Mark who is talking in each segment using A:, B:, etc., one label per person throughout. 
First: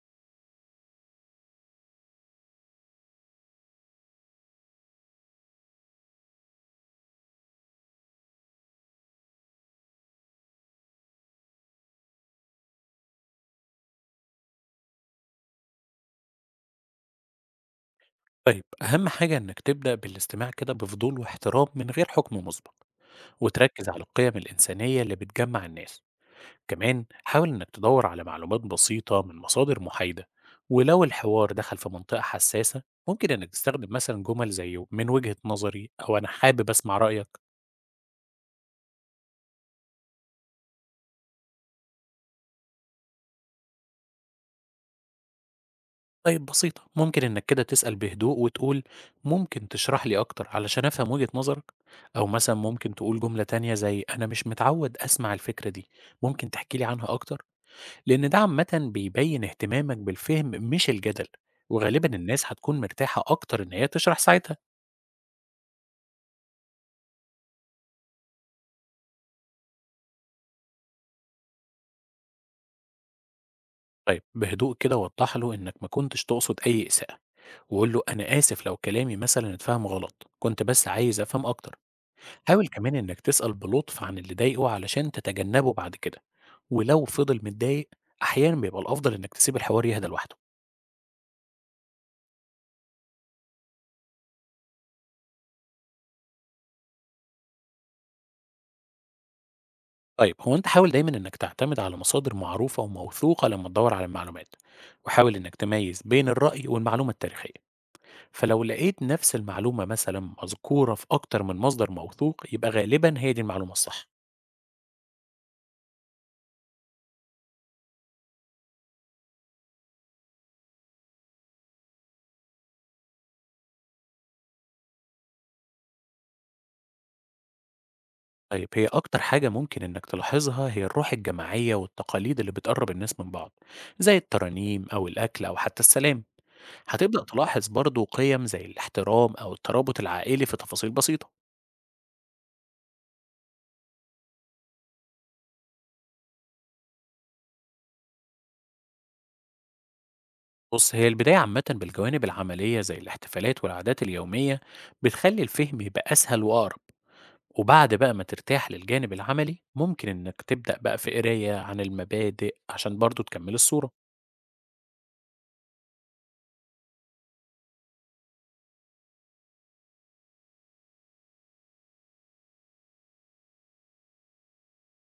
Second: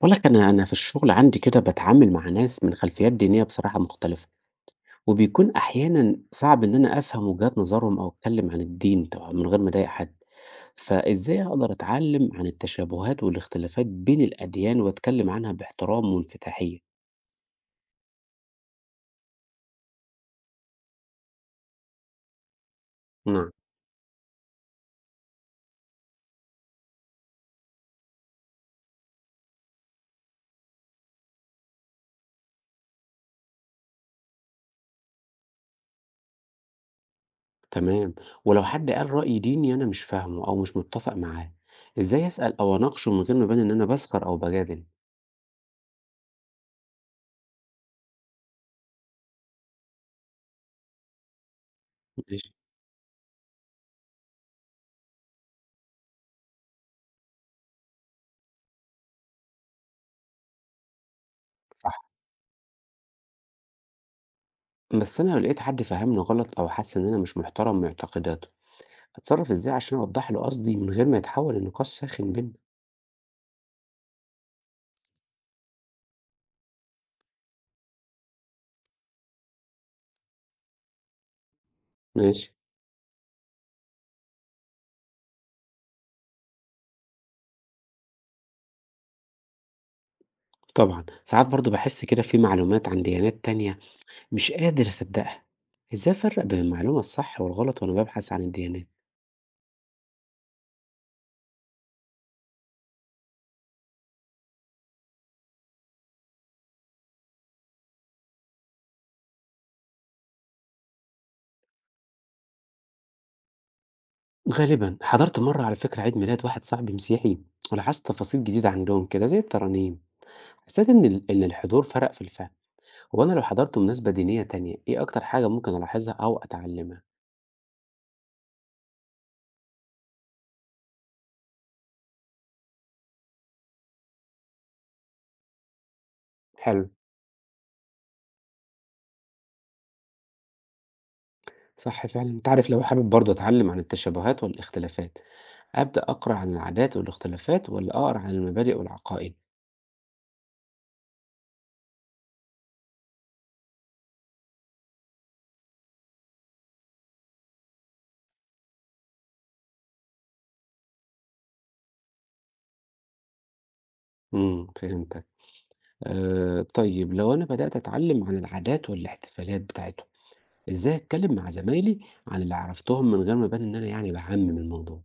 A: باقول لك أنا في الشغل عندي كده باتعامل مع ناس من خلفيات دينية بصراحة مختلفة، وبيكون أحيانًا صعب إن أنا أفهم وجهات نظرهم أو أتكلم عن الدين طبعًا من غير ما أضايق حد، فإزاي أقدر أتعلم عن التشابهات والاختلافات بين الأديان وأتكلم عنها باحترام وانفتاحية؟
B: طيب، أهم حاجة إنك تبدأ بالاستماع كده بفضول واحترام من غير حكم مسبق،
A: نعم،
B: وتركز على القيم الإنسانية اللي بتجمع الناس، كمان حاول إنك تدور على معلومات بسيطة من مصادر محايدة، ولو الحوار دخل في منطقة حساسة ممكن إنك تستخدم مثلا جمل زي من وجهة نظري أو أنا حابب أسمع رأيك.
A: تمام، ولو حد قال رأي ديني أنا مش فاهمه أو مش متفق معاه، إزاي أسأل أو أناقشه من غير ما أبان إن أنا باسخر أو باجادل؟
B: طيب، بسيطة، ممكن إنك كده تسأل بهدوء وتقول ممكن تشرح لي أكتر علشان أفهم وجهة نظرك، أو
A: ماشي،
B: مثلا ممكن تقول جملة تانية زي أنا مش متعود أسمع الفكرة دي، ممكن تحكي لي عنها أكتر؟ لأن ده عامةً بيبين اهتمامك بالفهم مش الجدل،
A: صح،
B: وغالبًا الناس هتكون مرتاحة أكتر إن هي تشرح ساعتها.
A: بس أنا لو لقيت حد فهمني غلط أو حس إن أنا مش محترم معتقداته أتصرّف إزاي عشان أوضّح له قصدي من غير ما يتحوّل لنقاش ساخن بيننا؟
B: طيب، بهدوء كده وضح له إنك ما كنتش تقصد أي إساءة، وقول له أنا آسف لو كلامي مثلًا اتفهم غلط، كنت بس عايز أفهم أكتر.
A: ماشي.
B: حاول كمان إنك تسأل بلطف عن اللي ضايقه علشان تتجنبه بعد كده، ولو فضل متضايق أحيانًا بيبقى الأفضل إنك تسيب الحوار يهدى لوحده.
A: طبعًا، ساعات برضه باحس كده في معلومات عن ديانات تانية مش قادر أصدّقها. إزاي أفرّق بين المعلومة الصح والغلط وأنا بابحث عن الديانات؟
B: طيب، هو انت حاول دايما انك تعتمد على مصادر معروفة وموثوقة لما تدور على المعلومات، وحاول انك تميز بين الرأي والمعلومة التاريخية، فلو لقيت نفس المعلومة مثلا مذكورة في اكتر من مصدر موثوق يبقى غالبا هي دي المعلومة الصح.
A: غالبًا حضرت مرّة على فكرة عيد ميلاد واحد صاحبي مسيحي ولاحظت تفاصيل جديدة عندهم كده زي الترانيم. حسّيت إن الحضور فرق في الفهم. هو أنا لو حضرت مناسبة دينية تانية، إيه أكتر حاجة ممكن ألاحظها أو أتعلّمها؟
B: طيب، هي اكتر حاجة ممكن انك تلاحظها هي الروح الجماعية والتقاليد اللي بتقرب الناس من بعض، زي الترانيم او الاكل او حتى السلام.
A: حلو،
B: هتبدأ تلاحظ برضو قيم زي الاحترام او الترابط العائلي في تفاصيل بسيطة.
A: صح فعلًا. أنت عارف لو حابب برضه أتعلّم عن التشابهات والاختلافات، أبدأ أقرأ عن العادات والاختلافات ولا أقرأ عن المبادئ والعقائد؟
B: بص، هي البداية عامة بالجوانب العملية زي الاحتفالات والعادات اليومية، بتخلي الفهم يبقى أسهل وأقرب، وبعد بقى ما ترتاح للجانب العملي ممكن إنك تبدأ بقى في قراية عن المبادئ عشان برضو تكمل الصورة.
A: إمم، فهمتك. طيب لو أنا بدأت أتعلم عن العادات والاحتفالات بتاعتهم، إزاي أتكلم مع زمايلي عن اللي عرفتهم من غير ما أبان إن أنا يعني باعمم الموضوع؟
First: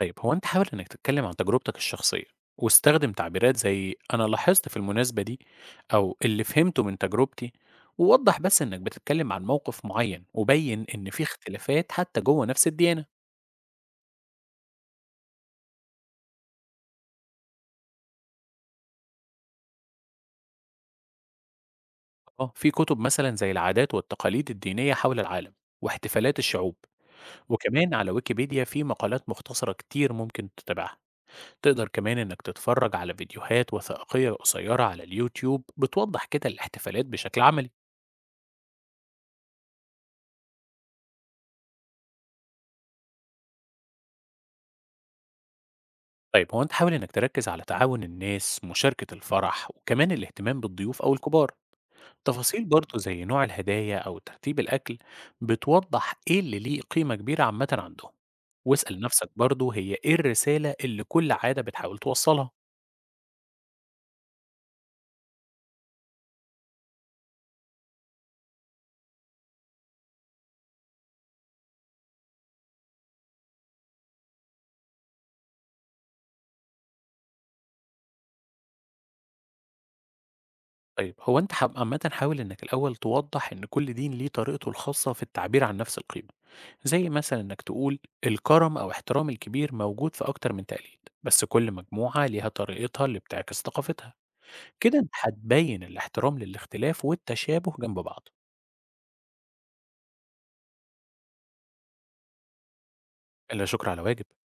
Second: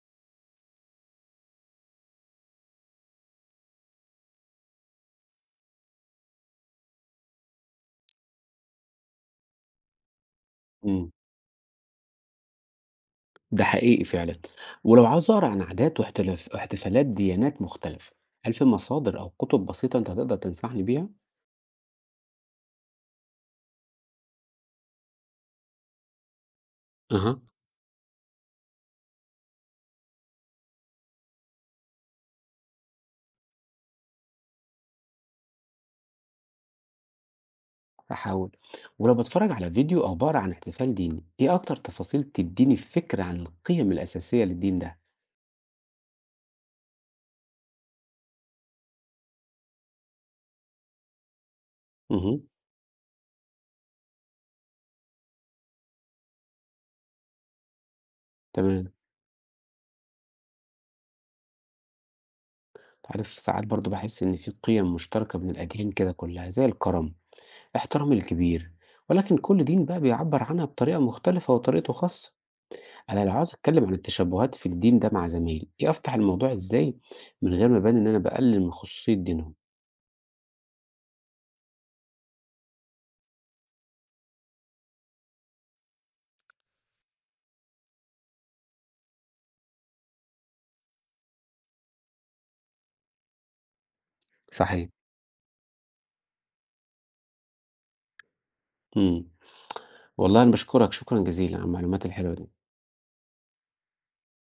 B: طيب، هو أنت حاول إنك تتكلم عن تجربتك الشخصية، واستخدم تعبيرات زي أنا لاحظت في المناسبة دي أو اللي فهمته من تجربتي، ووضح بس إنك بتتكلم عن موقف معين وبين إن
A: إمم.
B: في اختلافات حتى جوه نفس الديانة.
A: ده حقيقي فعلًا. ولو عاوز أقرأ عن عادات واحتلاف واحتفالات ديانات مختلفة، هل في مصادر أو كتب بسيطة أنت هتقدر تنصحني بيها؟
B: آه، في كتب مثلًا زي العادات والتقاليد الدينية حول العالم، واحتفالات الشعوب،
A: أها،
B: وكمان على ويكيبيديا في مقالات مختصرة كتير ممكن تتابعها، تقدر كمان إنك تتفرج على فيديوهات وثائقية قصيرة على اليوتيوب بتوضح كده الاحتفالات بشكل عملي.
A: هاحاول. ولو باتفرج على فيديو أو باقرأ عن احتفال ديني، إيه أكتر تفاصيل تديني فكرة عن القيم الأساسية للدين ده؟
B: طيب، هو أنت حاول إنك تركز على تعاون الناس، مشاركة الفرح، وكمان الاهتمام بالضيوف أو الكبار.
A: اهم،
B: تفاصيل برضه زي نوع الهدايا أو ترتيب الأكل بتوضح إيه اللي ليه قيمة كبيرة عامة عندهم،
A: تمام.
B: واسأل نفسك برضه هي إيه الرسالة اللي كل عادة بتحاول توصلها.
A: عارف ساعات برضه باحس إن في قِيَم مشتركة بين الأديان كده كلّها، زي الكرم، احترام الكبير، ولكن كل دين بقى بيعبّر عنها بطريقة مختلفة وطريقته خاصة. أنا لو عاوز أتكلّم عن التشبُّهات في الدين ده مع زمايلي، إيه أفتح الموضوع إزاي من غير ما أبان إن أنا باقلل من خصوصية دينهم؟
B: طيب، هو أنت عامة حاول إنك الأول توضح إن كل دين ليه طريقته الخاصة في التعبير عن نفس القيمة، زي مثلا إنك تقول الكرم أو احترام الكبير موجود في أكتر من تقليد بس كل مجموعة ليها طريقتها اللي بتعكس ثقافتها.
A: صحيح.
B: كده أنت هتبين الاحترام للاختلاف والتشابه جنب بعض.
A: إمم. والله أنا باشكرك شكرًا جزيلًا على المعلومات الحلوة دي.
B: إلا شكر على واجب.